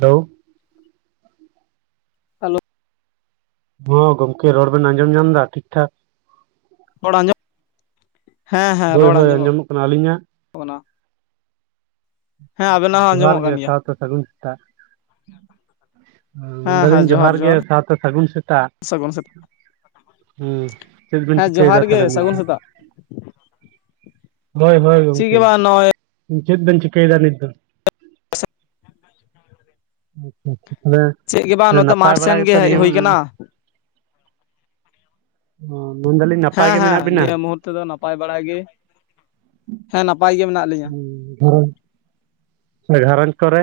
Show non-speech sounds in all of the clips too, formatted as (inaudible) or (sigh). Hello. Hello. ᱦᱚᱸ ᱜᱚᱢᱠᱮ ᱨᱚᱲ ᱵᱮᱱ ᱟᱸᱡᱚᱢ ᱧᱟᱢ ᱮᱫᱟ ᱴᱷᱤᱠ ᱴᱷᱟᱠ ᱾ ᱨᱚᱲ ᱟᱸᱡᱚᱢ ᱦᱮᱸ ᱦᱮᱸ ᱦᱳᱭ ᱨᱚᱲ ᱦᱳᱭ ᱟᱸᱡᱚᱢᱚᱜ ᱠᱟᱱᱟ ᱟᱹᱞᱤᱧᱟᱜ ᱠᱟᱱᱟ ᱾ ᱦᱚᱸ ᱡᱚᱦᱟᱨ ᱟᱸᱡᱚᱢᱚᱜ ᱜᱮ ᱠᱟᱱ ᱜᱮᱭᱟ ᱥᱟᱶᱛᱮ ᱥᱟᱹᱜᱩᱱ ᱥᱮᱛᱟᱜ ᱾ ᱢᱮᱱᱫᱟᱞᱤᱧ ᱡᱚᱦᱟᱨ ᱜᱮ ᱥᱟᱶᱛᱮ ᱥᱟᱹᱜᱩᱱ ᱥᱮᱛᱟᱜ ᱾ ᱥᱟᱹᱜᱩᱱ ᱥᱮᱛᱟᱜ ᱦᱩᱸ ᱪᱮᱫ ᱵᱮᱱ ᱦᱮᱸ ᱡᱚᱦᱟᱨ ᱪᱤᱠᱟᱹᱭᱮᱫᱟ ᱜᱮ ᱛᱟᱦᱚᱞᱮ ᱱᱤᱛ ᱥᱟᱹᱜᱩᱱ ᱥᱮᱛᱟᱜ ᱦᱳᱭ ᱦᱳᱭ ᱪᱮᱫ ᱜᱚᱝᱠᱮ ᱜᱮ ᱵᱟᱝ ᱱᱚᱜᱼᱚᱭ ᱪᱮᱫ ᱵᱮᱱ ᱪᱤᱠᱟᱹᱭᱮᱫᱟ ᱱᱤᱛ ᱫᱚ (unintelligible) ᱛᱟᱦᱚᱞᱮ ᱪᱮᱫ ᱜᱮ ᱵᱟᱝ ᱱᱚᱛᱮ ᱱᱟᱯᱟᱭ ᱢᱟᱴᱷ ᱵᱟᱲᱟ ᱥᱮᱱ ᱜᱮ ᱜᱮᱛᱚ ᱦᱮᱡ ᱱᱤᱭᱟᱹ ᱦᱩᱭ ᱠᱟᱱᱟ ᱚ ᱢᱮᱱ ᱮᱫᱟᱞᱤᱧ ᱱᱟᱯᱟᱭ ᱜᱮ ᱢᱮᱱᱟᱜ ᱵᱤᱱᱟ ᱱᱤᱛᱚᱜ ᱫᱚ ᱱᱟᱯᱟᱭ ᱵᱟᱲᱟᱭ ᱜᱮ ᱦᱮᱸ ᱱᱟᱯᱟᱭ ᱜᱮ ᱢᱮᱱᱟᱜ ᱞᱮᱭᱟ (unintelligible) ᱥᱮ ᱜᱷᱟᱨᱚᱸᱧᱡᱽ ᱠᱚᱨᱮ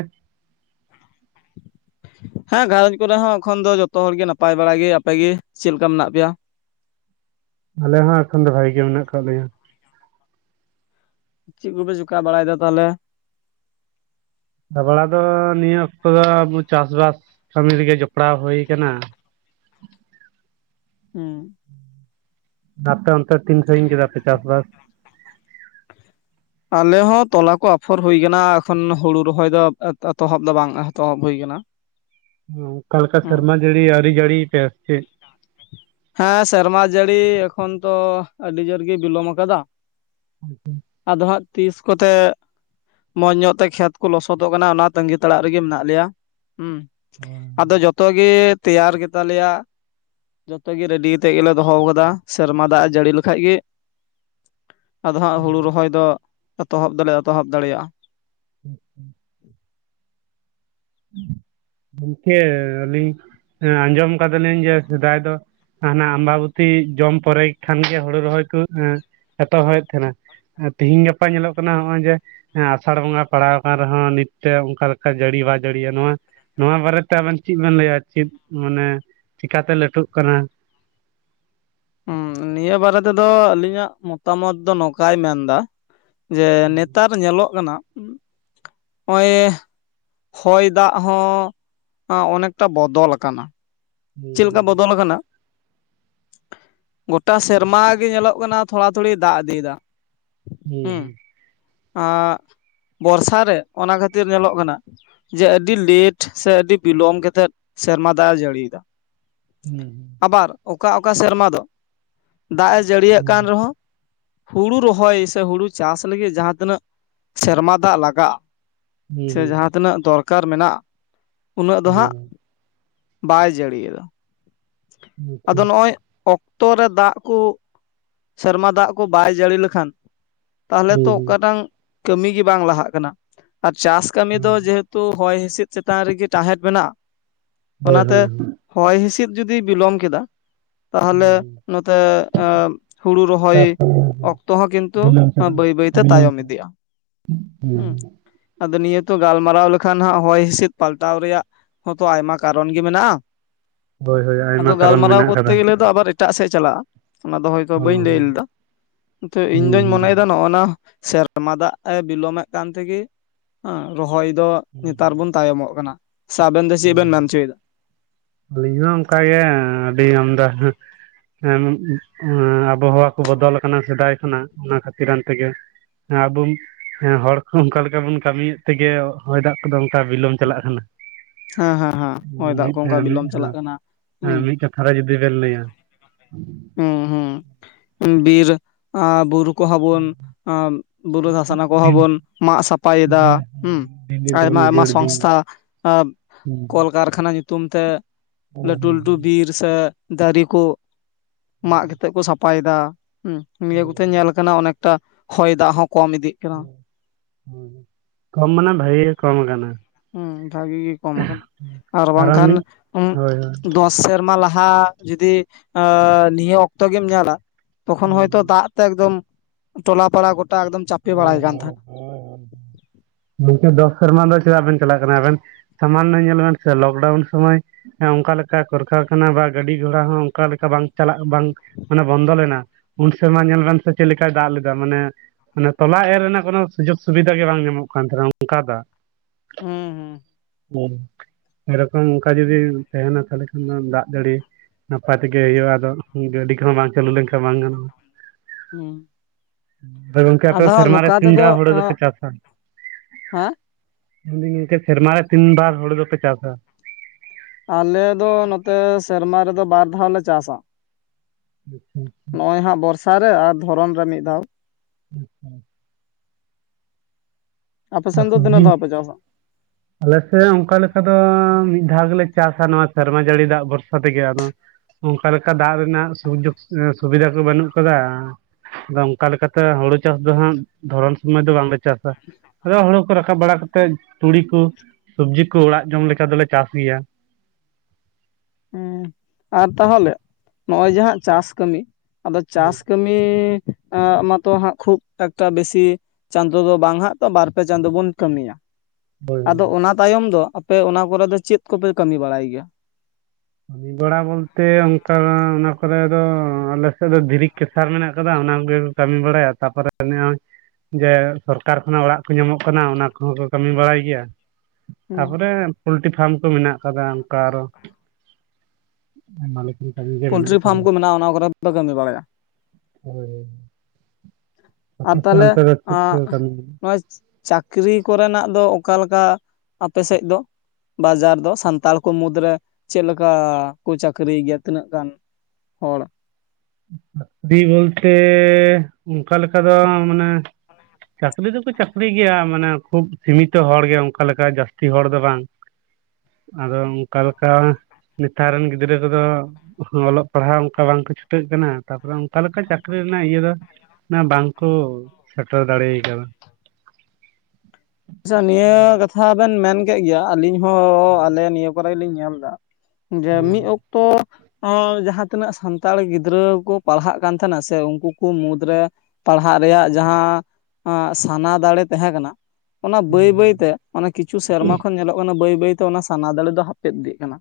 ᱦᱮᱸ ᱜᱸᱷᱟᱨᱚᱡᱽᱨᱮ ᱦᱚᱸ ᱮᱠᱷᱚᱱ ᱫᱚ ᱡᱚᱛᱚ ᱦᱚᱲ ᱜᱮ ᱱᱟᱯᱟᱭ ᱵᱟᱲᱟᱭ ᱜᱮ ᱟᱯᱮ ᱜᱮ ᱪᱮᱫ ᱞᱮᱠᱟ ᱢᱮᱱᱟᱜ ᱯᱮᱭᱟ ᱟᱞᱮ ᱦᱚᱸ ᱮᱠᱷᱚᱱ ᱫᱚ ᱵᱷᱟ. ᱜᱮ ᱜᱮ ᱢᱮᱱᱟᱜ ᱟᱠᱟᱫ ᱞᱮᱭᱟ ᱪᱮᱫ ᱠᱚᱯᱮ ᱪᱤᱠᱟᱹ ᱵᱟᱲᱟᱭ ᱫᱟ ᱛᱟᱦᱚᱞᱮ ᱵᱟᱵᱲᱟ ᱫᱚ ᱱᱤᱭᱟᱹ ᱚᱠᱛᱚ ᱫᱚ ᱟᱵᱚ ᱪᱟᱥᱵᱟᱥ ᱠᱟᱹᱢᱤ ᱨᱮᱜᱮ ᱡᱚᱯᱲᱟᱣ ᱦᱩᱭ ᱠᱟᱱᱟ ᱦᱩᱸ ᱟᱯᱮ ᱚᱱᱛᱮ ᱛᱤᱱ ᱥᱟ. ᱜᱤᱧ ᱠᱮᱫᱟᱯᱮ ᱪᱟᱥᱵᱟᱥ ᱟᱞᱮᱦᱚ ᱛᱚᱞᱟ ᱠᱚ ᱟᱯᱷᱚᱨ ᱦᱩᱭ ᱠᱟᱱᱟ ᱮᱠᱷᱚᱱ ᱦᱩᱲᱩ ᱨᱚᱦᱚᱭ ᱫᱚ ᱮᱛᱚᱦᱚᱵ ᱫᱚ ᱵᱟᱝ ᱮᱛᱚᱦᱚᱵ ᱦᱩᱭᱩ ᱟᱠᱟᱱᱟ ᱚᱝᱠᱟ ᱞᱮᱠᱟ ᱥᱮᱨᱢᱟ ᱡᱟ. ᱲᱤ ᱟ. ᱣᱨᱤ ᱡᱟᱹᱲᱤ ᱛᱟᱭᱟ ᱥᱮ ᱪᱮᱫ ᱦᱮᱸ ᱥᱮᱨᱢᱟ ᱡᱟᱹᱲᱤ ᱮᱠᱷᱚᱱ ᱛᱚ ᱟᱹᱰᱤ ᱡᱳᱨ ᱜᱮ ᱵᱤᱞᱚᱢ ᱟᱠᱟᱫᱟ (inaudible) ᱟᱫᱚ ᱦᱟᱸᱜ ᱛᱤᱥ ᱠᱚᱛᱮ ᱢᱚᱸᱡᱽ ᱧᱚᱜ ᱛᱮ ᱠᱷᱮᱛ ᱠᱚ ᱞᱚᱥᱚᱫᱚᱜ ᱠᱟᱱᱟ ᱚᱱᱟ ᱛᱟᱸᱜᱤ ᱛᱟᱲᱟᱜ ᱨᱮᱜᱮ ᱢᱮᱱᱟᱜ ᱞᱮᱭᱟ ᱦᱩᱸ ᱟᱫᱚ ᱡᱚᱛᱚ ᱜᱮ ᱛᱮᱭᱟᱨ ᱜᱮᱛᱟᱞᱮᱭᱟ ᱡᱚᱛᱚ ᱜᱮ ᱨᱮᱰᱤ ᱠᱟᱛᱮᱫ ᱜᱮᱞᱮ ᱫᱚᱦᱚ ᱟᱠᱟᱫᱟ ᱥᱮᱨᱢᱟ ᱫᱟᱜ ᱮ ᱡᱟᱹᱲᱤ ᱞᱮᱠᱷᱟᱡ ᱜᱮ ᱟᱫᱚ ᱦᱟᱸᱜ ᱦᱩᱲᱩ ᱨᱚᱦᱚᱭ ᱫᱚ ᱮᱛᱚᱦᱚᱵ ᱫᱚᱞᱮ ᱮᱛᱚᱦᱚᱵ ᱫᱟᱲᱮᱭᱟᱜᱼᱟ (inaudible) ᱜᱚᱢᱠᱮ ᱟᱹᱞᱤᱧ ᱟᱸᱡᱚᱢ ᱠᱟᱫᱟᱞᱤᱧ ᱡᱮ ᱥᱮᱫᱟᱭ ᱫᱚ ᱦᱟᱱᱟ ᱟᱢᱵᱟᱵᱛᱤ ᱡᱚᱢ ᱯᱚᱨᱮ ᱠᱷᱟᱱᱜᱮ ᱦᱩᱲᱩ ᱨᱚᱦᱚᱭ ᱠᱚ ᱮᱛᱚᱦᱚᱵᱮᱫ ᱛᱟᱦᱮᱸᱱᱟ ᱛᱤᱦᱮᱧ ᱜᱟᱯᱟ ᱧᱮᱞᱚᱜ ᱠᱟᱱᱟ ᱦᱚᱸᱜᱼᱚᱭ ᱡᱮ ᱦᱮᱸ ᱟᱥᱟᱲ ᱵᱚᱸᱜᱟ ᱯᱟᱲᱟᱣ ᱟᱠᱟᱱ ᱨᱮᱦᱚᱸ ᱱᱤᱛ ᱛᱮ ᱚᱱᱠᱟ ᱞᱮᱠᱟ ᱡᱟᱹᱲᱤ ᱵᱟᱭ ᱡᱟ. ᱲᱤᱭᱟ ᱱᱚᱣᱟ ᱱᱚᱣᱟ ᱵᱟᱨᱮᱛᱮ ᱟᱵᱮᱱ ᱪᱮᱫ ᱵᱮᱱ ᱞᱟᱹᱭᱟ ᱪᱮᱫ ᱢᱟᱱᱮ ᱪᱤᱠᱟᱛᱮ ᱞᱟᱹᱴᱩᱜ ᱠᱟᱱᱟ ᱦᱩᱸᱱᱤᱭᱟᱹ ᱵᱟᱨᱮ ᱛᱮᱫᱚ ᱟᱞᱤᱧᱟᱜ ᱢᱚᱛᱟᱢᱚᱛ ᱫᱚ ᱱᱚᱝᱠᱟᱭ ᱢᱮᱱ ᱫᱟ ᱡᱮ ᱱᱮᱛᱟᱨ ᱧᱮᱞᱚᱜ ᱠᱟᱱᱟ ᱱᱚᱜᱼᱚᱭ ᱦᱚᱭ ᱫᱟᱜ ᱦᱚᱸ ᱚᱱᱮᱠᱴᱟ ᱵᱚᱫᱚᱞ ᱠᱟᱱᱟ ᱦᱩᱸ ᱪᱮᱫ ᱞᱮᱠᱟ ᱦᱩᱸ ᱵᱚᱫᱚᱞ ᱠᱟᱱᱟ ᱜᱚᱴᱟ ᱥᱮᱨᱢᱟ ᱜᱮ ᱧᱮᱞᱚᱜ ᱠᱟᱱᱟ ᱛᱷᱚᱲᱟ ᱛᱷᱚᱲᱤ ᱫᱟᱜ ᱤᱫᱤᱭᱮᱫᱟ ᱦᱮᱸ ᱦᱮᱸ ᱟᱜ ᱵᱚᱨᱥᱟ ᱨᱮ ᱚᱱᱟ ᱠᱷᱟᱹᱛᱤᱨ ᱧᱮᱞᱚᱜ ᱠᱟᱱᱟ ᱡᱮ ᱟᱹᱰᱤ ᱞᱮᱴ ᱥᱮ ᱟᱹᱰᱤ ᱵᱤᱞᱚᱢ ᱠᱟᱛᱮᱜ ᱥᱮᱨᱢᱟ ᱫᱟᱜ ᱮ ᱡᱟᱹᱲᱤᱭᱮᱫᱟ ᱦᱮᱸ ᱦᱩᱸ ᱟᱵᱟᱨ ᱚᱠᱟ ᱚᱠᱟ ᱥᱮᱨᱢᱟ ᱫᱚ ᱫᱟᱜᱼᱮ ᱡᱟᱹᱲᱤᱭᱟᱜ ᱦᱩᱸ ᱠᱟᱱ ᱨᱮᱦᱚᱸ ᱦᱩᱲᱩ ᱨᱚᱦᱚᱭ ᱥᱮ ᱦᱩᱲᱩ ᱪᱟᱥ ᱞᱟᱹᱜᱤᱫ ᱡᱟᱦᱟᱸ ᱡᱟᱦᱟᱸ ᱛᱤᱱᱟᱹᱜ ᱥᱮᱨᱢᱟ ᱫᱟᱜ ᱞᱟᱜᱟᱜᱼᱟ ᱦᱩᱸ ᱦᱩᱸ ᱥᱮ ᱦᱩᱸ ᱡᱟᱦᱟᱸ ᱛᱤᱱᱟᱹᱜ ᱫᱚᱨᱠᱟᱨ ᱢᱮᱱᱟᱜᱼᱟ ᱩᱱᱟᱹᱜ ᱫᱚ ᱦᱳᱭ ᱦᱟᱸᱜ ᱦᱳᱭ ᱵᱟᱭ ᱡᱟ. ᱲᱤ ᱮᱫᱟ ᱦᱩᱸ ᱟᱫᱚ ᱦᱩᱸ ᱱᱚᱜᱼᱚᱭ ᱚᱠᱛᱚ ᱨᱮ ᱫᱟᱜ ᱠᱚ ᱥᱮᱨᱢᱟ ᱫᱟᱜ ᱠᱚ ᱵᱟᱭ ᱡᱟᱹᱲᱤ ᱞᱮᱠᱷᱟᱱ ᱛᱟᱦᱚᱞᱮ ᱛᱚ ᱦᱩᱸ ᱚᱠᱟᱴᱟᱝ ᱠᱟᱹᱢᱤᱜᱮ ᱵᱟᱝ ᱞᱟᱦᱟᱜ ᱠᱟᱱᱟ ᱟᱨ ᱪᱟᱥ ᱠᱟᱹᱢᱤ ᱫᱚ ᱡᱮᱦᱛᱩ ᱛᱩ ᱦᱚᱭ ᱦᱤᱸᱥᱤᱫ ᱪᱮᱛᱟᱱ ᱨᱮᱜᱮ ᱴᱮᱸᱦᱟᱰ ᱢᱮᱱᱟᱜᱼᱟ ᱦᱳᱭ ᱚᱱᱟᱛᱮ ᱦᱳᱭ ᱦᱚᱭ ᱦᱤᱸᱥᱤᱫ ᱥᱤᱫ ᱡᱩᱫᱤᱭ ᱵᱤᱞᱚᱢ ᱠᱮᱫᱟ (inaudible) ᱛᱟᱦᱚᱞᱮ ᱱᱚᱛᱮ ᱮ ᱦᱩᱲᱩ ᱨᱚᱦᱚᱭ ᱪᱟᱥ ᱠᱟᱹᱢᱤ ᱚᱠᱛᱚ ᱦᱚᱸ ᱠᱤᱱ ᱛᱩ ᱵᱤᱞᱚᱢ ᱵᱟᱹᱭ ᱵᱟᱹᱭᱛᱮ ᱛᱟᱭᱚᱢ ᱤᱫᱤᱜᱼᱟ ᱦᱩᱸ (unintelligible) ᱟᱫᱚ ᱱᱤᱭᱟᱹ ᱛᱚ ᱜᱟᱞᱢᱟᱨᱟᱣ ᱞᱮᱠᱷᱟᱱ ᱦᱟᱜ ᱦᱚᱭ ᱦᱤᱸᱥᱤᱫ ᱯᱟᱞᱴᱟᱣ ᱨᱮᱭᱟᱜ ᱦᱚᱛᱚ ᱟᱭᱢᱟ ᱠᱟᱨᱚᱱ ᱜᱮ ᱢᱮᱱᱟᱜᱼᱟ ᱦᱳᱭ ᱦᱳᱭ ᱟᱫᱚ ᱟᱭᱢᱟ ᱠᱟᱨᱚᱱ ᱜᱟᱞᱢᱟᱨᱟᱣ ᱢᱮᱱᱟᱜ ᱠᱚᱨᱛᱮ ᱟᱠᱟᱫᱟ ᱜᱮᱞᱮ ᱛᱚ ᱟᱵᱟᱨ ᱮᱴᱟᱜ ᱥᱮᱫ ᱪᱟᱞᱟᱜᱼᱟ ᱚᱱᱟ ᱫᱚ ᱦᱚᱭ ᱛᱚ ᱵᱟᱹᱧ ᱦᱚᱸ ᱞᱟᱹᱭ ᱞᱮᱫᱟ ᱠᱤᱱᱛᱩ ᱤᱧ ᱦᱩᱸ ᱫᱚᱧ ᱦᱩᱸ ᱢᱚᱱᱮᱫᱟ ᱱᱚᱜ ᱚᱭ ᱱᱚᱣᱟ ᱥᱮᱨᱢᱟ ᱫᱟᱜ ᱮ ᱵᱤᱞᱚᱢᱮᱫ ᱠᱟᱱ ᱛᱮᱜᱮ ᱦᱮᱸ ᱨᱚᱦᱚᱭ ᱫᱚ ᱱᱮᱛᱟᱨ ᱵᱚᱱ ᱛᱟᱭᱚᱢᱚᱜ ᱠᱟᱱᱟ ᱥᱮ ᱟᱵᱮᱱ ᱫᱚ ᱪᱮᱫ ᱦᱳᱭ ᱵᱮᱱ ᱢᱮᱱ ᱦᱚᱪᱚᱭᱫᱟ ᱟᱹᱞᱤᱧ ᱦᱚᱸ ᱚᱱᱠᱟᱜᱮ ᱟᱹᱰᱤ ᱟᱢᱫᱟ ᱦᱮᱸ ᱟᱵᱚᱦᱟᱣᱟ ᱠᱚ ᱵᱚᱫᱚᱞ ᱟᱠᱟᱱᱟ ᱥᱮᱫᱟᱭ ᱠᱷᱚᱱᱟᱜ ᱚᱱᱟ ᱠᱷᱟᱹᱛᱤᱨᱟᱱ ᱛᱮᱜᱮ ᱦᱮ ᱟᱵᱚ ᱦᱮᱸ ᱦᱚᱲ ᱠᱚ ᱚᱱᱠᱟ ᱞᱮᱠᱟ ᱵᱚᱱ ᱠᱟᱹᱢᱤᱭᱮᱫ ᱛᱮᱜᱮ ᱦᱚᱭ ᱫᱟᱜ ᱠᱚᱫᱚ ᱚᱱᱠᱟ ᱵᱤᱞᱚᱢ ᱪᱟᱞᱟᱜ ᱠᱟᱱᱟ ᱦᱮᱸ ᱦᱮᱸ ᱦᱮᱸ ᱦᱚᱭ ᱫᱟᱜ ᱢᱤᱫ ᱠᱚ ᱚᱱᱠᱟ ᱵᱤᱞᱚᱢ ᱪᱟᱞᱟᱜ ᱠᱟᱱᱟ ᱦᱩᱸ ᱟᱨᱦᱚ ᱡᱩᱫᱤ ᱵᱮᱱ ᱞᱮᱭᱟ ᱦᱩᱸ ᱦᱩᱸ ᱵᱤᱨ ᱟᱨ ᱵᱩᱨᱩ ᱠᱚᱦᱚᱸ ᱵᱚᱱ ᱵᱩᱨᱩᱟᱹ ᱫᱷᱟᱥᱱᱟ ᱠᱚᱦᱚᱸ ᱫᱤᱱ ᱵᱚᱱ ᱢᱟᱜ ᱥᱟᱯᱷᱟᱭᱮᱫᱟ ᱩᱡᱟᱹᱲ ᱦᱮᱸ ᱫᱤᱱ ᱫᱤᱱ ᱛᱮᱵᱚᱱ ᱟᱭᱢᱟ ᱟᱭᱢᱟ ᱩᱡᱟᱹᱲ ᱫᱤᱱ ᱥᱚᱝᱥᱛᱷᱟ ᱟᱜ ᱦᱩᱸ, ᱠᱚᱞ ᱠᱟᱨᱠᱷᱟᱱᱟ ᱧᱩᱛᱩᱢ ᱛᱮ ᱦᱩᱸ, ᱞᱟᱹᱴᱩ ᱦᱩᱸ, ᱞᱟᱹᱴᱩ ᱦᱩᱸ, ᱵᱤᱨ ᱥᱮ ᱫᱟᱨᱮ ᱠᱚ ᱢᱟᱜ ᱦᱩᱸ, ᱠᱟᱛᱮᱜ ᱠᱚ ᱥᱟᱯᱷᱟᱭᱮᱫᱟ ᱦᱮᱸ ᱱᱤᱭᱟᱹ ᱦᱳᱭ, ᱠᱚᱛᱮ ᱦᱳᱭ, ᱧᱮᱞ ᱠᱟᱱᱟ ᱚᱱᱮᱠᱴᱟ ᱦᱚᱭ ᱫᱟᱜ ᱦᱚᱸ ᱠᱚᱢ ᱤᱫᱤᱜ ᱠᱟᱱᱟ ᱠᱚᱢ ᱢᱟᱱᱮ ᱵᱷᱟᱹᱜᱤ ᱠᱚᱢ ᱠᱟᱱᱟ ᱦᱩᱸ ᱵᱷᱟᱜᱤ ᱜᱮ ᱠᱚᱢ ᱟᱠᱟᱱᱟ ᱟᱨ ᱟᱨᱚ ᱵᱟᱝᱠᱷᱟᱱ ᱢᱤᱫ ᱩᱫ ᱦᱳᱭ, ᱦᱳᱭ, ᱫᱚᱥ ᱥᱮᱨᱢᱟ ᱞᱟᱦᱟ ᱡᱩᱫᱤ ᱱᱤᱭᱟᱹ ᱚᱠᱛᱚ ᱜᱮᱢ ᱧᱮᱞᱟ ᱛᱚᱠᱷᱚᱱ ᱦᱩᱸ, ᱦᱚᱭᱛᱚ ᱦᱩᱸ, ᱫᱟᱜ ᱮᱠᱫᱚᱢ ᱴᱚᱞᱟ ᱯᱟᱲᱟ ᱜᱚᱴᱟ ᱮᱠᱫᱚᱢ ᱪᱟᱯᱮ ᱦᱳᱭ, ᱵᱟᱲᱟᱭ ᱠᱟᱱ ᱛᱟᱦᱮᱸ ᱦᱳᱭ, ᱦᱳᱭ, ᱦᱳᱭ, ᱜᱚᱝᱠᱮ ᱫᱚᱥ ᱥᱮᱨᱢᱟ ᱫᱚ ᱪᱮᱫᱟᱜ ᱵᱮᱱ ᱪᱟᱞᱟᱜ ᱠᱟᱱᱟ ᱟᱵᱮᱱ ᱥᱟᱢᱟᱱᱚ ᱧᱮᱞ ᱵᱮᱱ ᱥᱮ ᱞᱚᱠᱰᱟᱣᱩᱱ ᱥᱚᱢᱚᱭ ᱚᱱᱠᱟ ᱞᱮᱠᱟ ᱠᱚᱨᱠᱟᱨᱠᱷᱟᱱᱟ ᱵᱟ ᱜᱟᱹᱰᱤ ᱜᱷᱚᱲᱟ ᱦᱚᱸ ᱚᱱᱠᱟᱞᱠᱟ ᱵᱟᱝ ᱪᱟᱞᱟᱜ ᱵᱟᱝ ᱢᱟᱱᱮ ᱵᱚᱱᱫᱚ ᱞᱮᱱᱟ ᱩᱱ ᱥᱮᱨᱢᱟ ᱧᱮᱞ ᱵᱮᱱ ᱥᱮ ᱪᱮᱫ ᱞᱮᱠᱟᱭ ᱫᱟᱜ ᱞᱮᱫᱟ ᱢᱟᱱᱮ ᱢᱟᱱᱮ ᱛᱚᱞᱟ ᱮᱨ ᱨᱮᱱᱟᱜ ᱠᱳᱱᱳ ᱥᱩᱡᱳᱜᱽ ᱥᱩᱵᱤᱫᱷᱟ ᱜᱮ ᱵᱟᱝ ᱧᱟᱢᱚᱜ ᱠᱟᱱ ᱛᱟᱦᱮᱱᱟ ᱚᱱᱠᱟ ᱫᱟᱜ ᱦᱮᱸ ᱦᱮᱸ ᱥᱮᱨᱚᱠᱚᱢ ᱚᱱᱠᱟ ᱡᱩᱚᱫᱤ ᱛᱟᱦᱮᱱᱟ ᱛᱟᱦᱚᱞᱮ ᱠᱷᱟᱱ ᱫᱚ ᱫᱟᱜ ᱡᱟᱹᱲᱤ ᱱᱟᱯᱟᱭ ᱛᱮᱜᱮ ᱦᱩᱭᱩᱜᱼᱟ ᱟᱫᱚ ᱜᱟᱹᱰᱤ ᱠᱚᱦᱚᱸ ᱵᱟᱝ ᱪᱟᱹᱞᱩ ᱞᱮᱱᱠᱷᱟᱱ ᱵᱟᱝ ᱜᱟᱱᱚᱜᱼᱟ ᱦᱮᱸ ᱟᱫᱚ ᱜᱚᱝᱠᱮ ᱟᱯᱮ ᱥᱮᱨᱢᱟᱨᱮ ᱛᱤᱱ ᱫᱷᱟᱣ ᱦᱩᱲᱩ ᱫᱚᱯᱮ ᱪᱟᱥᱟ ᱦᱮ ᱢᱮᱱᱫᱟᱹᱧ ᱜᱚᱠᱮ ᱥᱮᱨᱢᱟᱨᱮ ᱛᱤᱱ ᱵᱟᱨ ᱦᱳᱲᱳ ᱫᱚᱯᱮ ᱪᱟᱥᱟ ᱟᱞᱮ ᱫᱚ ᱱᱚᱛᱮ ᱥᱮᱨᱢᱟ ᱨᱮᱫᱚ ᱵᱟᱨ ᱫᱷᱟᱣᱞᱮ ᱪᱟᱥᱟ ᱟᱪᱷᱟ ᱱᱚᱜ ᱚᱭ ᱦᱟᱸᱜ ᱵᱚᱨᱥᱟ ᱨᱮ ᱟᱨ ᱫᱷᱚᱨᱚᱱ ᱨᱮ ᱢᱤᱫ ᱫᱷᱟᱣ ᱟᱪᱷᱟ ᱟᱯᱮ ᱥᱮᱱ ᱫᱚ ᱛᱤᱱᱟᱹᱜ ᱥᱚᱵᱡᱤ ᱫᱷᱟᱣ ᱯᱮ ᱪᱟᱥᱟ ᱟᱞᱮᱥᱮᱫ ᱚᱱᱠᱟ ᱞᱮᱠᱟ ᱫᱚ ᱢᱤᱫ ᱫᱷᱟᱣ ᱜᱮᱞᱮ ᱪᱟᱥᱟ ᱱᱚᱣᱟ ᱥᱮᱨᱢᱟ ᱡᱟᱹᱲᱤ ᱫᱟᱜ ᱵᱷᱚᱨᱥᱟ ᱛᱮᱜᱮ ᱟᱫᱚ ᱚᱱᱠᱟ ᱞᱮᱠᱟ ᱫᱟᱜ ᱨᱮᱱᱟᱜ ᱥᱩᱡᱚᱜᱽ ᱥᱩᱵᱤᱫᱷᱟ ᱠᱚ ᱵᱟᱹᱱᱩᱜ ᱠᱟᱫᱟ ᱟᱫᱚ ᱚᱱᱠᱟ ᱞᱮᱠᱟᱛᱮ ᱦᱩᱲᱩ ᱪᱟᱥ ᱫᱚ ᱦᱟᱜ ᱫᱷᱚᱨᱚᱱ ᱥᱩᱢᱟᱹᱭ ᱫᱚ ᱵᱟᱝᱞᱮ ᱪᱟᱥᱟ ᱦ ᱨᱚ ᱦᱩᱲᱩ ᱠᱚ ᱨᱟᱠᱟᱵ ᱵᱟᱲᱟ ᱠᱟᱛᱮᱫ ᱛᱩᱲᱤ ᱠᱚ ᱥᱚᱵᱡᱤ ᱠᱚ ᱚᱲᱟᱜ ᱡᱚᱢ ᱞᱮᱠᱟ ᱫᱚᱞᱮ ᱪᱟᱥ ᱜᱮᱭᱟ ᱦᱮᱸ ᱟᱨ ᱛᱟᱦᱚᱞᱮ ᱱᱚᱜᱚᱭ ᱡᱟᱦᱟᱸ ᱪᱟᱥ ᱠᱟᱹᱢᱤ ᱟᱫᱚ ᱪᱟᱥ ᱠᱟᱹᱢᱤ ᱮᱸ ᱟᱸ ᱢᱟᱛᱚ ᱦᱟᱸᱜ ᱠᱷᱩᱵ ᱮᱠᱴᱟ ᱵᱮᱥᱤ ᱪᱟᱸᱫᱚ ᱫᱚ ᱵᱟᱝ ᱦᱟᱸᱜ ᱛᱚ ᱵᱟᱨ ᱯᱮ ᱪᱟᱸᱫᱚ ᱵᱚᱱ ᱠᱟᱹᱢᱤᱭᱟ ᱟᱫᱚ ᱦᱳᱭ ᱚᱱᱟ ᱛᱟᱭᱚᱢ ᱫᱚ ᱟᱯᱮ ᱚᱱᱟ ᱠᱚᱨᱮ ᱫᱚ ᱪᱮᱫ ᱠᱚᱯᱮ ᱠᱟᱹᱢᱤ ᱵᱟᱲᱟᱭ ᱜᱮᱭᱟ ᱠᱟᱢᱤ ᱵᱟᱲᱟ ᱵᱚᱞᱛᱮ ᱚᱱᱠᱟ ᱚᱱᱟ ᱠᱚᱨᱮ ᱫᱚ ᱟᱞᱮᱥᱮᱫ ᱫᱚ ᱫᱷᱤᱨᱤ ᱠᱮᱥᱟᱨ ᱢᱮᱱᱟᱜ ᱠᱟᱫᱟ ᱚᱱᱟ ᱠᱚᱜᱮ ᱠᱟᱹᱢᱤ ᱵᱟᱲᱟᱭᱟ ᱛᱟᱨᱯᱚᱨᱮ ᱱᱚᱭ ᱡᱮ ᱥᱚᱨᱠᱟᱨ ᱠᱷᱚᱱᱟᱜ ᱚᱲᱟᱜ ᱠᱚ ᱧᱟᱢᱚᱜ ᱠᱟᱱᱟ ᱚᱱᱟ ᱠᱚᱦᱚᱸ ᱠᱚ ᱠᱟᱹᱢᱤ ᱵᱟᱲᱟᱭ ᱜᱮᱭᱟ ᱦᱩᱸ ᱛᱟᱯᱚᱨᱮ ᱯᱳᱞᱴᱤ ᱯᱷᱟᱨᱢ ᱠᱚ ᱢᱮᱱᱟᱜ ᱠᱟᱫᱟ ᱚᱱᱠᱟ ᱟᱨᱦᱚ ᱢᱟᱞᱚ ᱯᱳᱞᱴᱨᱤ ᱯᱷᱟᱨᱢ ᱠᱚ ᱢᱮᱱᱟᱜᱼᱟ ᱚᱱᱟ ᱠᱚᱨᱮ ᱞᱮ ᱠᱟᱹᱢᱤ ᱵᱟᱲᱟᱭᱟ ᱦᱳᱭ ᱟᱨ ᱟᱯᱮ ᱥᱮᱫ ᱛᱟᱦᱚᱞᱮ ᱚᱱᱛᱮ ᱫᱚ ᱟ ᱪᱮᱫ ᱠᱚ ᱠᱟᱹᱢᱤ ᱱᱚᱜᱼᱚᱭ ᱪᱟᱹᱠᱨᱤ ᱠᱚᱨᱮᱱᱟᱜ ᱫᱚ ᱚᱠᱟ ᱞᱮᱠᱟ ᱟᱯᱮ ᱥᱮᱫ ᱫᱚ ᱵᱟᱡᱟᱨ ᱫᱚ ᱥᱟᱱᱛᱟᱲ ᱠᱚ ᱢᱩᱫᱽ ᱨᱮ ᱪᱮᱫ ᱞᱮᱠᱟ ᱠᱚ ᱪᱟᱹᱠᱨᱤᱭ ᱜᱮᱭᱟ ᱛᱤᱱᱟᱹᱜ ᱜᱟᱱ ᱦᱚᱲ ᱫᱤ ᱵᱚᱞᱛᱮ ᱚᱱᱠᱟ ᱞᱮᱠᱟ ᱫᱚ ᱢᱟᱱᱮ ᱪᱟᱹᱠᱨᱤ ᱫᱚᱠᱚ ᱪᱟᱹᱠᱨᱤ ᱜᱮᱭᱟ ᱢᱟᱱᱮ ᱠᱷᱩᱵ ᱥᱤᱢᱤᱛᱚ ᱦᱚᱲ ᱜᱮ ᱚᱱᱠᱟ ᱞᱮᱠᱟ ᱡᱟᱹᱥᱛᱤ ᱦᱚᱲ ᱫᱚ ᱵᱟᱝ ᱟᱫᱚ ᱚᱱᱠᱟᱞᱮᱠᱟ ᱱᱮᱛᱟᱨ ᱨᱮᱱ ᱜᱤᱫᱽᱨᱟᱹ ᱠᱚᱫᱚ ᱚᱞᱚᱜ ᱯᱟᱲᱦᱟᱜ ᱚᱱᱠᱟ ᱵᱟᱝᱪᱷ ᱪᱷᱩᱴᱟᱹᱜ ᱠᱟᱱᱟ ᱛᱟᱯᱚᱨᱮ ᱚᱱᱠᱟ ᱞᱮᱠᱟ ᱪᱟᱹᱠᱨᱤ ᱨᱮᱱᱟᱜ ᱤᱭᱟᱹ ᱫᱚ ᱵᱟᱝᱠᱚ ᱥᱮᱴᱮᱨ ᱫᱟᱲᱮᱭ ᱠᱟᱫᱟ ᱟᱪᱷᱟ ᱱᱤᱭᱟᱹ ᱠᱟᱛᱷᱟ ᱵᱮᱱ ᱢᱮᱱ ᱠᱮᱫ ᱜᱮᱭᱟ ᱟᱞᱤᱧ ᱦᱚᱸ ᱟᱞᱮ ᱱᱤᱭᱟᱹ ᱠᱚᱨᱮ ᱞᱤᱧ ᱧᱮᱞ ᱞᱮᱫᱟ ᱡᱮ ᱦᱳᱭ ᱢᱤᱫ ᱦᱳᱭ ᱚᱠᱛᱚ ᱡᱟᱦᱟᱸ ᱛᱤᱱᱟᱹᱜ ᱥᱟᱱᱛᱟᱲ ᱜᱤᱫᱽᱨᱟᱹ ᱠᱚ ᱯᱟᱲᱦᱟᱜ ᱠᱟᱱ ᱛᱟᱦᱮᱱᱟ ᱥᱮ ᱩᱱᱠᱩ ᱠᱚ ᱢᱩᱫᱽᱨᱮ ᱯᱟᱲᱦᱟᱜ ᱨᱮᱭᱟᱜ ᱡᱟᱦᱟᱸ ᱥᱟᱱᱟ ᱫᱟᱲᱮ ᱛᱟᱦᱮᱸ ᱠᱟᱱᱟ ᱚᱱᱟ ᱵᱟᱹᱭ ᱵᱟᱹᱭᱛᱮ ᱚᱱᱮ ᱠᱤᱪᱷᱩ ᱥᱮᱨᱢᱟ ᱠᱷᱚᱱ ᱧᱮᱞᱚᱜ ᱠᱟᱱᱟ ᱵᱟᱹᱭ ᱵᱟᱹᱭᱛᱮ ᱚᱱᱟ ᱥᱟᱱᱟ ᱫᱟᱲᱮ ᱫᱚ ᱦᱟᱯᱮᱫ ᱤᱫᱤᱜ ᱠᱟᱱᱟ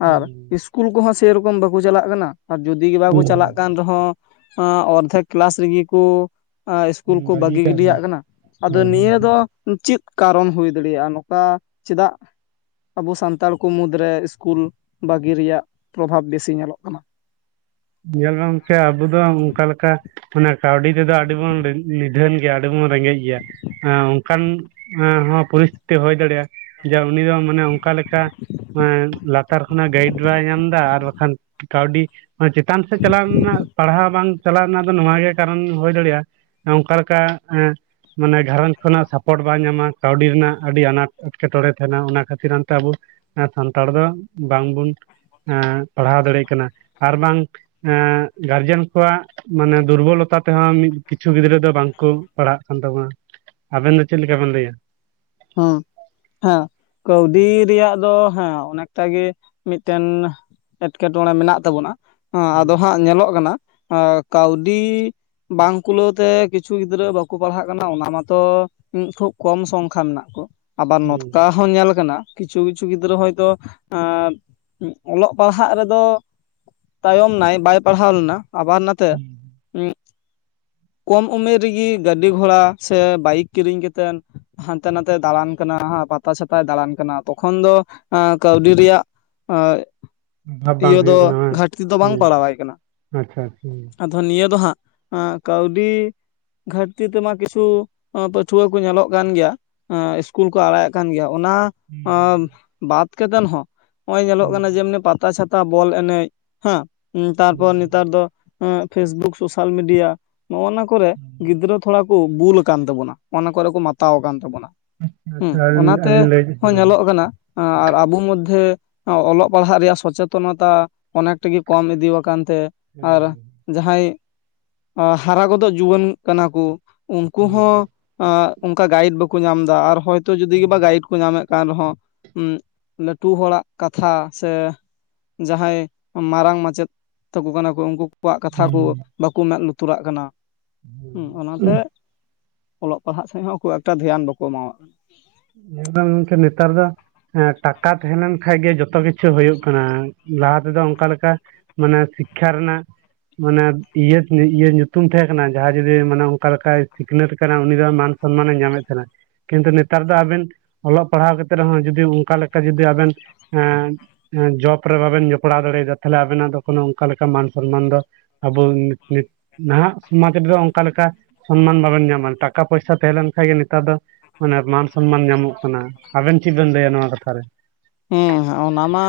ᱟᱨ ᱦᱩᱸ ᱤᱥᱠ ᱤᱥᱠᱩᱞ ᱠᱚᱦᱚᱸ ᱥᱮᱨᱚᱠᱚᱢ ᱵᱟᱠᱚ ᱪᱟᱞᱟᱜ ᱠᱟᱱᱟ ᱟᱨ ᱡᱩᱫᱤ ᱜᱮ ᱵᱟᱠᱚ ᱦᱩᱸ ᱪᱟᱞᱟᱜ ᱠᱟᱱᱟ ᱠᱟᱱ ᱨᱮᱦᱚᱸ ᱚᱨᱫᱷᱮᱠ ᱠᱮᱞᱟᱥ ᱨᱮᱜᱮ ᱠᱚ ᱤᱥᱠᱩᱞ ᱠᱚ ᱵᱟᱹᱜᱤ ᱜᱤᱰᱤᱭᱟᱜ ᱠᱟᱱᱟ ᱟᱫᱚ ᱦᱳᱭ ᱦᱳᱭ ᱱᱤᱭᱟᱹ ᱫᱚ ᱪᱮᱫ ᱠᱟᱨᱚᱱ ᱦᱩᱭ ᱫᱟᱲᱮᱭᱟᱜᱼᱟ ᱱᱚᱝᱠᱟ ᱪᱮᱫᱟᱜ ᱟᱵᱚ ᱥᱟᱱᱛᱟᱲ ᱠᱚ ᱢᱩᱫᱽ ᱨᱮ ᱥᱠᱩᱞ ᱵᱟᱹᱜᱤ ᱨᱮᱭᱟᱜ ᱯᱨᱚᱵᱷᱟᱵ ᱵᱮᱥᱤ ᱧᱮᱞᱚᱜ ᱠᱟᱱᱟ ᱧᱮᱞ ᱜᱚᱝᱠᱮ ᱟᱵᱚ ᱫᱚ ᱚᱱᱠᱟ ᱞᱮᱠᱟ ᱚᱱᱟ ᱠᱟᱹᱣᱰᱤ ᱛᱮᱫᱚ ᱟᱹᱰᱤᱵᱚᱱ ᱩᱛᱷᱟᱹᱱ ᱜᱮᱭᱟ ᱟᱹᱰᱤᱵᱚᱱ ᱨᱮᱸᱜᱮᱡ ᱜᱮᱭᱟ ᱮ ᱚᱱᱠᱟᱱ ᱦᱚᱸ ᱯᱚᱨᱤᱥᱛᱷᱤᱛᱤ ᱦᱳᱭ ᱫᱟᱲᱮᱭᱟᱜᱼᱟ ᱡᱮ ᱩᱱᱤ ᱫᱚ ᱢᱟᱱᱮ ᱚᱱᱠᱟ ᱞᱮᱠᱟ ᱞᱟᱛᱟᱨ ᱠᱷᱚᱱᱟᱜ ᱜᱟᱭᱤᱰ ᱵᱟᱭ ᱧᱟᱢ ᱮᱫᱟ ᱟᱨ ᱵᱟᱠᱷᱟᱱ ᱠᱟᱹᱣᱰᱤ ᱪᱮᱛᱟᱱ ᱥᱮᱫ ᱪᱟᱞᱟᱣ ᱨᱮᱱᱟᱜ ᱯᱟᱲᱦᱟᱣ ᱵᱟᱝ ᱪᱟᱞᱟᱜ ᱨᱮᱱᱟᱜ ᱫᱚ ᱱᱚᱶᱟ ᱜᱮ ᱠᱟᱨᱚᱱ ᱦᱩᱭ ᱫᱟᱲᱮᱭᱟᱜᱼᱟ ᱚᱱᱠᱟ ᱞᱮᱠᱟ ᱢᱟᱱᱮ ᱜᱷᱟᱨᱚᱸᱡᱽ ᱠᱷᱚᱱᱟᱜ ᱥᱟᱯᱳᱴ ᱵᱟᱭ ᱧᱟᱢᱟ ᱠᱟᱹᱣᱰᱤ ᱨᱮᱱᱟᱜ ᱟᱹᱰᱤ ᱟᱱᱟᱴ ᱮᱴᱠᱮᱴᱚᱬᱮ ᱛᱟᱦᱮᱱᱟ ᱚᱱᱟ ᱠᱷᱟᱹᱛᱤᱨᱛᱮ ᱟᱵᱚ ᱥᱟᱱᱛᱟᱲ ᱫᱚ ᱵᱟᱝ ᱵᱚᱱ ᱯᱟᱲᱦᱟᱣ ᱫᱟᱲᱮᱭᱟᱜ ᱠᱟᱱᱟ ᱟᱨ ᱵᱟᱝ ᱜᱟᱨᱡᱮᱱ ᱠᱚᱣᱟᱜ ᱢᱟᱱᱮ ᱫᱩᱨᱵᱚᱞᱚᱛ ᱛᱮᱦᱚᱸ ᱢᱤᱫ ᱠᱤᱪᱷᱩ ᱜᱤᱫᱽᱨᱟᱹ ᱫᱚ ᱵᱟᱝᱠᱚ ᱯᱟᱲᱦᱟᱜ ᱠᱟᱱ ᱛᱟᱵᱚᱱᱟ ᱾ ᱟᱵᱮᱱ ᱫᱚ ᱪᱮᱫ ᱞᱮᱠᱟ ᱵᱮᱱ ᱞᱟᱹᱭᱟ? ᱦᱚᱸ ᱦᱮᱸ ᱠᱟᱹᱣᱰᱤ ᱨᱮᱭᱟᱜ ᱫᱚ ᱦᱮᱸ ᱚᱱᱮᱠᱴᱟ ᱜᱮ ᱢᱤᱫ ᱴᱮᱱ ᱮᱸᱴᱠᱮᱴᱚᱬᱮ ᱢᱮᱱᱟᱜ ᱛᱟᱵᱚᱱᱟ ᱟᱫᱚ ᱦᱩᱸ ᱦᱟᱸᱜ ᱮ ᱧᱮᱞᱚᱜ ᱠᱟᱱᱟ ᱠᱟᱹᱣᱰᱤ ᱵᱟᱝ ᱠᱩᱞᱟᱹᱣᱛᱮ ᱠᱤᱪᱷᱩ ᱜᱤᱫᱽᱨᱟᱹ ᱵᱟᱠᱚ ᱯᱟᱲᱦᱟᱜ ᱠᱟᱱᱟ ᱚᱱᱟ ᱢᱟᱛᱚ ᱠᱷᱩᱵ ᱠᱚᱢ ᱥᱚᱝᱠᱷᱟ ᱢᱮᱱᱟᱜᱼᱟ ᱟᱵᱟᱨ ᱦᱩᱸ ᱱᱚᱛᱠᱟ ᱦᱚᱸ ᱧᱮᱞ ᱠᱟᱱᱟ ᱠᱤᱪᱷᱩ ᱠᱤᱪᱷᱩ ᱜᱤᱫᱽᱨᱟᱹ ᱦᱚᱭᱛᱚ ᱟᱸ ᱚᱞᱚᱜ ᱯᱟᱲᱦᱟᱜ ᱨᱮᱫᱚ ᱛᱟᱭᱚᱢ ᱱᱟᱭ ᱵᱟᱹᱭ ᱯᱟᱲᱦᱟᱣ ᱞᱮᱱᱟ ᱟᱵᱟᱨ ᱱᱟᱛᱮ ᱦᱩᱸ ᱠᱚᱢ ᱩᱢᱮᱨ ᱨᱮᱜᱤ ᱜᱟᱹᱰᱤ ᱜᱷᱚᱲᱟ ᱥᱮ ᱵᱟᱭᱤᱠ ᱠᱤᱨᱤᱧ ᱠᱟᱛᱮᱱ ᱦᱟᱱᱛᱮ ᱱᱟᱛᱮᱭ ᱫᱟᱬᱟᱱ ᱠᱟᱱᱟ ᱯᱟᱛᱟ ᱪᱷᱟᱛᱟᱭ ᱫᱟᱬᱟᱱ ᱠᱟᱱᱟ ᱛᱚᱠᱷᱚᱱ ᱫᱚ ᱠᱟᱹᱣᱰᱤ ᱨᱮᱭᱟᱜ ᱮᱸ ᱚᱵᱷᱟᱵ ᱵᱟᱝ ᱤᱭᱟᱹ ᱫᱚ ᱦᱩᱭᱩᱜ ᱠᱟᱱᱟ ᱵᱟᱝ ᱜᱷᱟᱴᱛᱤ ᱫᱚ ᱵᱟᱝ ᱦᱩᱸ ᱯᱟᱲᱟᱣᱟᱭ ᱠᱟᱱᱟ ᱟᱪᱪᱷᱟ ᱟᱪᱪᱷᱟ ᱦᱩᱸ ᱟ ᱱᱤᱭᱟᱹ ᱫᱚ ᱦᱟᱸᱜ ᱠᱟᱹᱣᱰᱤ ᱜᱷᱟᱴᱛᱤ ᱛᱮᱢᱟ ᱠᱤᱪᱷᱩ ᱯᱟᱹᱴᱷᱣᱟᱹ ᱠᱚ ᱧᱮᱞᱚᱜ ᱠᱟᱱ ᱜᱮᱭᱟ ᱤᱥᱠᱩᱞ ᱠᱚ ᱟᱲᱟᱜ ᱮᱫ ᱠᱟᱱ ᱜᱮᱭᱟ ᱚᱱᱟ ᱦᱩᱸ ᱵᱟᱛ ᱠᱟᱛᱮᱱ ᱦᱚᱸ ᱱᱚᱜᱼᱚᱭ ᱧᱮᱞᱚᱜ ᱦᱩᱸ ᱠᱟᱱᱟ ᱡᱮᱢᱱᱤ ᱯᱟᱛᱟ ᱪᱷᱟᱛᱟ ᱵᱚᱞ ᱮᱱᱮᱡ ᱦᱮᱸ ᱦᱩᱸ ᱛᱟᱨᱯᱚᱨ ᱱᱮᱛᱟᱨ ᱫᱚ ᱯᱷᱮᱥᱵᱩᱠ ᱥᱳᱥᱟᱞ ᱢᱤᱰᱤᱭᱟ ᱱᱚᱜᱱᱟ ᱠᱚᱨᱮ ᱦᱩᱸ ᱦᱩᱸ ᱜᱤᱫᱽᱨᱟᱹ ᱛᱷᱚᱲᱟ ᱠᱚ ᱠᱚ ᱵᱩᱞ ᱟᱠᱟᱱ ᱛᱟᱵᱚᱱᱟ ᱚᱱᱟ ᱠᱚᱨᱮ ᱠᱚ ᱢᱟᱛᱟᱣ ᱟᱠᱟᱱ ᱛᱟᱵᱚᱱᱟ ᱦᱩᱸ ᱟᱪᱪᱷᱟ ᱟᱹᱞᱤᱧ ᱚᱱᱟᱛᱮ ᱟᱹᱞᱤᱧ ᱞᱟᱹᱭ ᱦᱮᱸ ᱦᱚᱸ ᱧᱮᱞᱚᱜ ᱠᱟᱱᱟ ᱟᱨ ᱟᱵᱚ ᱢᱚᱫᱽᱫᱷᱮᱭ ᱚᱞᱚᱜ ᱯᱟᱲᱦᱟᱜ ᱨᱮᱭᱟᱜ ᱥᱚᱪᱮᱛᱚᱱᱚᱛᱟ ᱚᱱᱮᱠᱴᱮ ᱠᱚᱢ ᱤᱫᱤ ᱟᱠᱟᱱ ᱛᱮ ᱟᱨ ᱡᱟᱦᱟᱸᱭ ᱦᱟᱨᱟ ᱜᱚᱫᱚᱜ ᱡᱩᱣᱟᱹᱱ ᱠᱟᱱᱟ ᱠᱚ ᱩᱱᱠᱩ ᱦᱚᱸ ᱟᱸ ᱚᱱᱠᱟ ᱜᱟᱭᱤᱰ ᱵᱟᱠᱚ ᱧᱟᱢ ᱮᱫᱟ ᱟᱨ ᱦᱚᱭᱛᱚ ᱡᱩᱫᱤ ᱵᱟ ᱜᱟᱭᱤᱰ ᱠᱚ ᱧᱟᱢᱮᱫ ᱟᱨᱦᱚᱸ ᱞᱟᱹᱴᱩ ᱦᱚᱲᱟᱜ ᱠᱟᱛᱷᱟ ᱥᱮ ᱡᱟᱦᱟᱸᱭ ᱢᱟᱨᱟᱝ ᱢᱟᱪᱮᱫ ᱛᱟᱠᱚ ᱠᱟᱱᱟ ᱠᱚ ᱩᱱᱠᱩ ᱟᱠᱚᱣᱟᱜ ᱠᱟᱛᱷᱟ ᱠᱚ ᱵᱟᱠᱚ ᱢᱮᱸᱫ ᱞᱩᱛᱩᱨᱟᱜ ᱠᱟᱱᱟ ᱚᱱᱟᱛᱮ ᱚᱞᱚᱜ ᱯᱟᱲᱦᱟᱜ ᱥᱮᱫ ᱦᱚᱸ ᱠᱷᱩᱵ ᱮᱠᱴᱟ ᱫᱷᱮᱭᱟᱱ ᱵᱟᱠᱚ ᱮᱢᱟᱜ ᱠᱟᱱᱟ ᱧᱮᱞ ᱫᱟᱢ ᱜᱚᱢᱠᱮ ᱱᱮᱛᱟᱨ ᱫᱚ ᱮᱸ ᱴᱟᱠᱟ ᱛᱟᱦᱮᱸ ᱞᱮᱱ ᱠᱷᱟᱱ ᱜᱮ ᱡᱚᱛᱚ ᱠᱤᱪᱷᱩ ᱦᱩᱭᱩᱜ ᱠᱟᱱᱟ ᱞᱟᱦᱟ ᱛᱮᱫᱚ ᱚᱱᱠᱟ ᱞᱮᱠᱟ ᱢᱟᱱᱮ ᱥᱤᱠᱠᱷᱟ ᱨᱮᱱᱟᱜ ᱢᱟᱱᱮ ᱤᱭᱟ ᱤᱭᱟ ᱧᱩᱛᱩᱢ ᱛᱟᱦᱮᱸ ᱠᱟᱱᱟ ᱡᱟᱦᱟᱸᱭ ᱡᱩᱫᱤ ᱢᱟᱱᱮ ᱚᱱᱠᱟ ᱞᱮᱠᱟᱭ ᱥᱤᱠᱷᱱᱟᱹᱛ ᱟᱠᱟᱱᱟ ᱩᱱᱤ ᱫᱚ ᱢᱟᱱ ᱥᱚᱱᱢᱟᱱ ᱮ ᱧᱟᱢᱮᱫ ᱛᱟᱦᱮᱱᱟ ᱠᱤᱱᱛᱩ ᱱᱤᱛ ᱱᱮᱛᱟᱨ ᱫᱚ ᱟᱵᱮᱱ ᱚᱞᱚᱜ ᱯᱟᱲᱦᱟᱣ ᱠᱟ ᱛᱮ ᱨᱮᱦᱚᱸ ᱡᱩᱫᱤ ᱚᱱᱠᱟ ᱞᱮᱠᱟ ᱡᱩᱫᱤ ᱟᱵᱮᱱ ᱮᱸ ᱡᱚᱵ ᱨᱮ ᱵᱟᱵᱮᱱ ᱡᱚᱯᱲᱟᱣ ᱫᱟᱲᱮᱭᱟᱫᱟ ᱛᱟᱦᱞᱮ ᱟᱵᱮᱱᱟᱜ ᱫᱚ ᱠᱚᱱᱚ ᱚᱱᱠᱟ ᱞᱮᱠᱟ ᱢᱟᱱ ᱥᱚᱱᱢᱟᱱ ᱫᱚ ᱟᱵᱚ ᱱᱟᱦᱟᱜ ᱥᱚᱢᱟᱡᱽ ᱨᱮᱫᱚ ᱚᱱᱠᱟ ᱞᱮᱠᱟ ᱥᱚᱱᱢᱟᱱ ᱵᱟᱵᱮᱱ ᱧᱟᱢᱟ ᱴᱟᱠᱟ ᱯᱚᱭᱥᱟ ᱛᱟᱦᱮᱸ ᱞᱮᱱ ᱠᱷᱟᱱ ᱜᱮ ᱱᱮᱛᱟᱨ ᱫᱚ ᱢᱟᱱᱮ ᱥᱚᱱᱢᱟᱱ ᱧᱟᱢᱚᱜ ᱠᱟᱱᱟ ᱟᱵᱮᱱ ᱪᱮᱫ ᱵᱤᱱ ᱞᱟᱹᱭᱟ ᱱᱚᱣᱟ ᱠᱟᱛᱷᱟ ᱨᱮ ᱦᱮᱸ ᱚᱱᱟ ᱢᱟ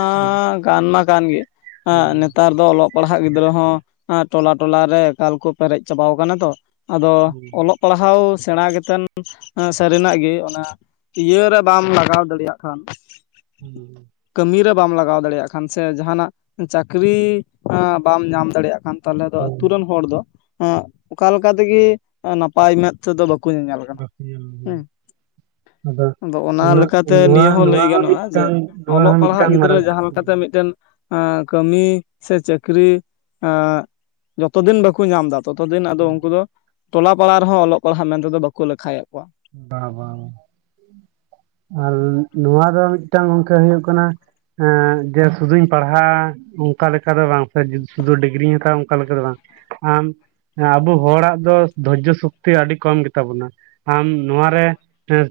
ᱠᱟᱱ ᱢᱟ ᱠᱟᱱ ᱜᱮ ᱦᱮᱸ ᱦᱳᱭ ᱱᱮᱛᱟᱨ ᱚᱞᱚᱜ ᱯᱟᱲᱦᱟᱜ ᱜᱤᱫᱽᱨᱟᱹ ᱦᱚᱸ ᱴᱚᱞᱟ ᱴᱚᱞᱟ ᱨᱮ ᱮᱠᱟᱞ ᱠᱚ ᱯᱮᱨᱮᱡ ᱪᱟᱵᱟ ᱟᱠᱟᱱᱟ ᱛᱚ ᱟᱫᱚ ᱦᱳᱭ ᱚᱞᱚᱜ ᱯᱟᱲᱦᱟᱣ ᱥᱮᱬᱟ ᱠᱟᱛᱮᱱ ᱥᱟᱹᱨᱤᱱᱟᱜ ᱜᱮ ᱚᱱᱟ ᱤᱭᱟᱹ ᱨᱮ ᱵᱟᱢ ᱞᱟᱜᱟᱣ ᱫᱟᱲᱮᱭᱟᱜ ᱠᱷᱟᱱ (inaudible) ᱠᱟᱹᱢᱤ ᱨᱮ ᱵᱟᱢ ᱞᱟᱜᱟᱣ ᱫᱟᱲᱮᱭᱟᱜ ᱠᱷᱟᱱ ᱥᱮ ᱡᱟᱦᱟᱱᱟᱜ ᱪᱟᱹᱠᱨᱤ ᱟᱸ ᱵᱟᱢ ᱧᱟᱢ ᱫᱟᱲᱮᱭᱟᱜ ᱠᱟᱱ ᱛᱟᱦᱞᱮ ᱫᱚ ᱟᱛᱩ ᱨᱮᱱ ᱦᱚᱲ ᱫᱚ ᱟᱸ ᱚᱠᱟ ᱞᱮᱠᱟ ᱛᱮᱜᱮ ᱱᱟᱯᱟᱭ ᱱᱟᱯᱟᱭ ᱢᱮᱫ ᱛᱮᱫᱚ ᱵᱟᱠᱚ ᱧᱮᱧᱮᱞ ᱠᱟᱱᱟ ᱦᱳᱭ ᱦᱳᱭ ᱦᱩᱸ ᱟᱫᱚ ᱚᱱᱟ ᱩᱱᱟᱹᱜ ᱞᱮᱠᱟᱛᱮ ᱱᱚᱣᱟ ᱱᱤᱭᱟᱹ ᱦᱚᱸ ᱱᱚᱣᱟ ᱞᱟᱹᱭ ᱜᱟᱱᱚᱜᱼᱟ ᱡᱮ ᱢᱤᱫᱴᱟᱝ ᱱᱚᱣᱟ ᱚᱞᱚᱜ ᱦᱚᱸ ᱯᱟᱲᱦᱟᱜ ᱢᱤᱫᱴᱟᱝ ᱢᱟᱨᱟᱝ ᱜᱤᱫᱽᱨᱟᱹ ᱡᱟᱦᱟᱸ ᱦᱩᱸ ᱞᱮᱠᱟᱛᱮ ᱢᱤᱫ ᱢᱤᱫᱴᱮᱱ ᱠᱟᱹᱢᱤ ᱥᱮ ᱪᱟᱹᱠᱨᱤ ᱡᱚᱛᱚ ᱫᱤᱱ ᱵᱟᱠᱚ ᱧᱟᱢ ᱮᱫᱟ ᱛᱚᱛᱚ ᱫᱤᱱ ᱟᱫᱚ ᱦᱩᱸ ᱩᱱᱠᱩ ᱫᱚ ᱴᱚᱞᱟ ᱯᱟᱲᱟ ᱨᱮᱦᱚᱸ ᱚᱞᱚᱜ ᱯᱟᱲᱦᱟᱶ ᱢᱮᱱᱛᱮ ᱫᱚ ᱵᱟᱠᱚ ᱞᱮᱠᱷᱟᱭᱮᱫ ᱠᱚᱣᱟ ᱵᱟ ᱵᱟ ᱟᱨ ᱱᱚᱣᱟ ᱫᱚ ᱢᱤᱫᱴᱟᱝ ᱜᱚᱢᱠᱮ ᱦᱩᱭᱩᱜ ᱠᱟᱱᱟ ᱦᱮᱸ ᱡᱮ ᱥᱩᱫᱩᱧ ᱯᱟᱲᱦᱟᱜ ᱚᱱᱠᱟ ᱞᱮᱠᱟ ᱫᱚ ᱵᱟᱝ ᱥᱮ ᱥᱩᱫᱷᱩ ᱰᱤᱜᱽᱨᱤᱧ ᱦᱟᱛᱟᱣᱟ ᱚᱱᱠᱟ ᱞᱮᱠᱟ ᱫᱚ ᱵᱟᱝ ᱟᱢ ᱦᱮᱸ ᱟᱵᱚ ᱦᱚᱲᱟᱜ ᱫᱚ ᱫᱷᱚᱨᱡᱚ ᱥᱚᱠᱛᱤ ᱟᱹᱰᱤ ᱠᱚᱢ ᱜᱮ ᱛᱟᱵᱚᱱᱟ ᱟᱢ ᱱᱚᱣᱟ ᱨᱮ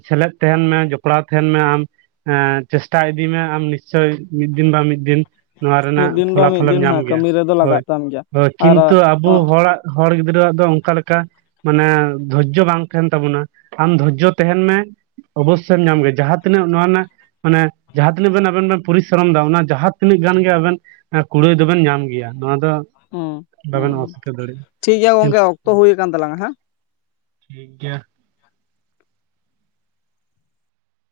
ᱥᱮᱞᱮᱫ ᱛᱟᱦᱮᱱ ᱢᱮ ᱡᱚᱯᱲᱟᱣ ᱛᱟᱦᱮᱱ ᱢᱮ ᱟᱢ ᱦᱮ ᱪᱮᱥᱴᱟ ᱤᱫᱤ ᱢᱮ ᱟᱢ ᱱᱤᱥᱪᱳᱭ ᱢᱤᱫ ᱫᱤᱱ ᱵᱟ ᱢᱤᱫ ᱫᱤᱱ ᱱᱚᱣᱟ ᱢᱤᱫ ᱨᱮᱱᱟᱜ ᱫᱤᱱ ᱵᱟ ᱯᱷᱚᱞᱟ ᱢᱤᱫ ᱯᱷᱚᱞ ᱮᱢ ᱫᱤᱱ ᱧᱟᱢ ᱦᱮᱸ ᱜᱮᱭᱟ ᱠᱟᱹᱢᱤ ᱨᱮᱫᱚ ᱦᱳᱭ ᱞᱟᱜᱟᱜ ᱛᱟᱢ ᱜᱮᱭᱟ ᱦᱳᱭ ᱟᱨ ᱠᱤᱱᱛᱩ ᱟᱵᱚ ᱚᱸ ᱦᱚᱲᱟᱜ ᱦᱚᱲ ᱜᱤᱫᱽᱨᱟᱹᱣᱟᱜ ᱫᱚ ᱚᱱᱠᱟ ᱞᱮᱠᱟ ᱢᱟᱱᱮ ᱫᱷᱳᱨᱡᱚ ᱵᱟᱝ ᱛᱟᱦᱮᱱ ᱛᱟᱵᱚᱱᱟ ᱟᱢ ᱫᱷᱳᱨᱡᱚ ᱛᱟᱦᱮᱱ ᱢᱮ᱾ ᱚᱵᱚᱥᱥᱳᱭᱢ ᱧᱟᱢ ᱜᱮᱭᱟ, ᱡᱟᱦᱟᱸ ᱛᱤᱱᱟᱹᱜ ᱱᱚᱣᱟ ᱨᱮᱱᱟᱜ ᱢᱟᱱᱮ ᱡᱟᱦᱟᱸ ᱛᱤᱱᱟᱹᱜ ᱵᱮᱱ ᱟᱵᱮᱱ ᱵᱮᱱ ᱯᱚᱨᱤᱥᱨᱚᱢ ᱮᱫᱟ, ᱚᱱᱟ ᱡᱟᱦᱟᱸ ᱛᱤᱱᱟᱹᱜ ᱜᱟᱱ ᱜᱮ ᱟᱵᱮᱱ ᱠᱩᱲᱟᱹᱭ ᱫᱚᱵᱮᱱ ᱧᱟᱢ ᱜᱮᱭᱟ ᱱᱚᱣᱟ ᱫᱚ ᱦᱩᱸ ᱵᱟᱵᱮᱱ ᱦᱩᱸ ᱚᱥᱤᱠᱟᱹᱨ ᱫᱟᱲᱮᱭᱟᱜᱼᱟ ᱴᱷᱤᱠᱜᱮᱭᱟ ᱴᱷᱤᱠ ᱜᱚᱝᱠᱮ ᱚᱠᱛᱚ ᱦᱩᱭᱩᱠᱟᱱ ᱛᱟᱞᱟᱝᱟ ᱦᱮᱸ ᱴᱷᱤᱠ ᱜᱮᱭᱟ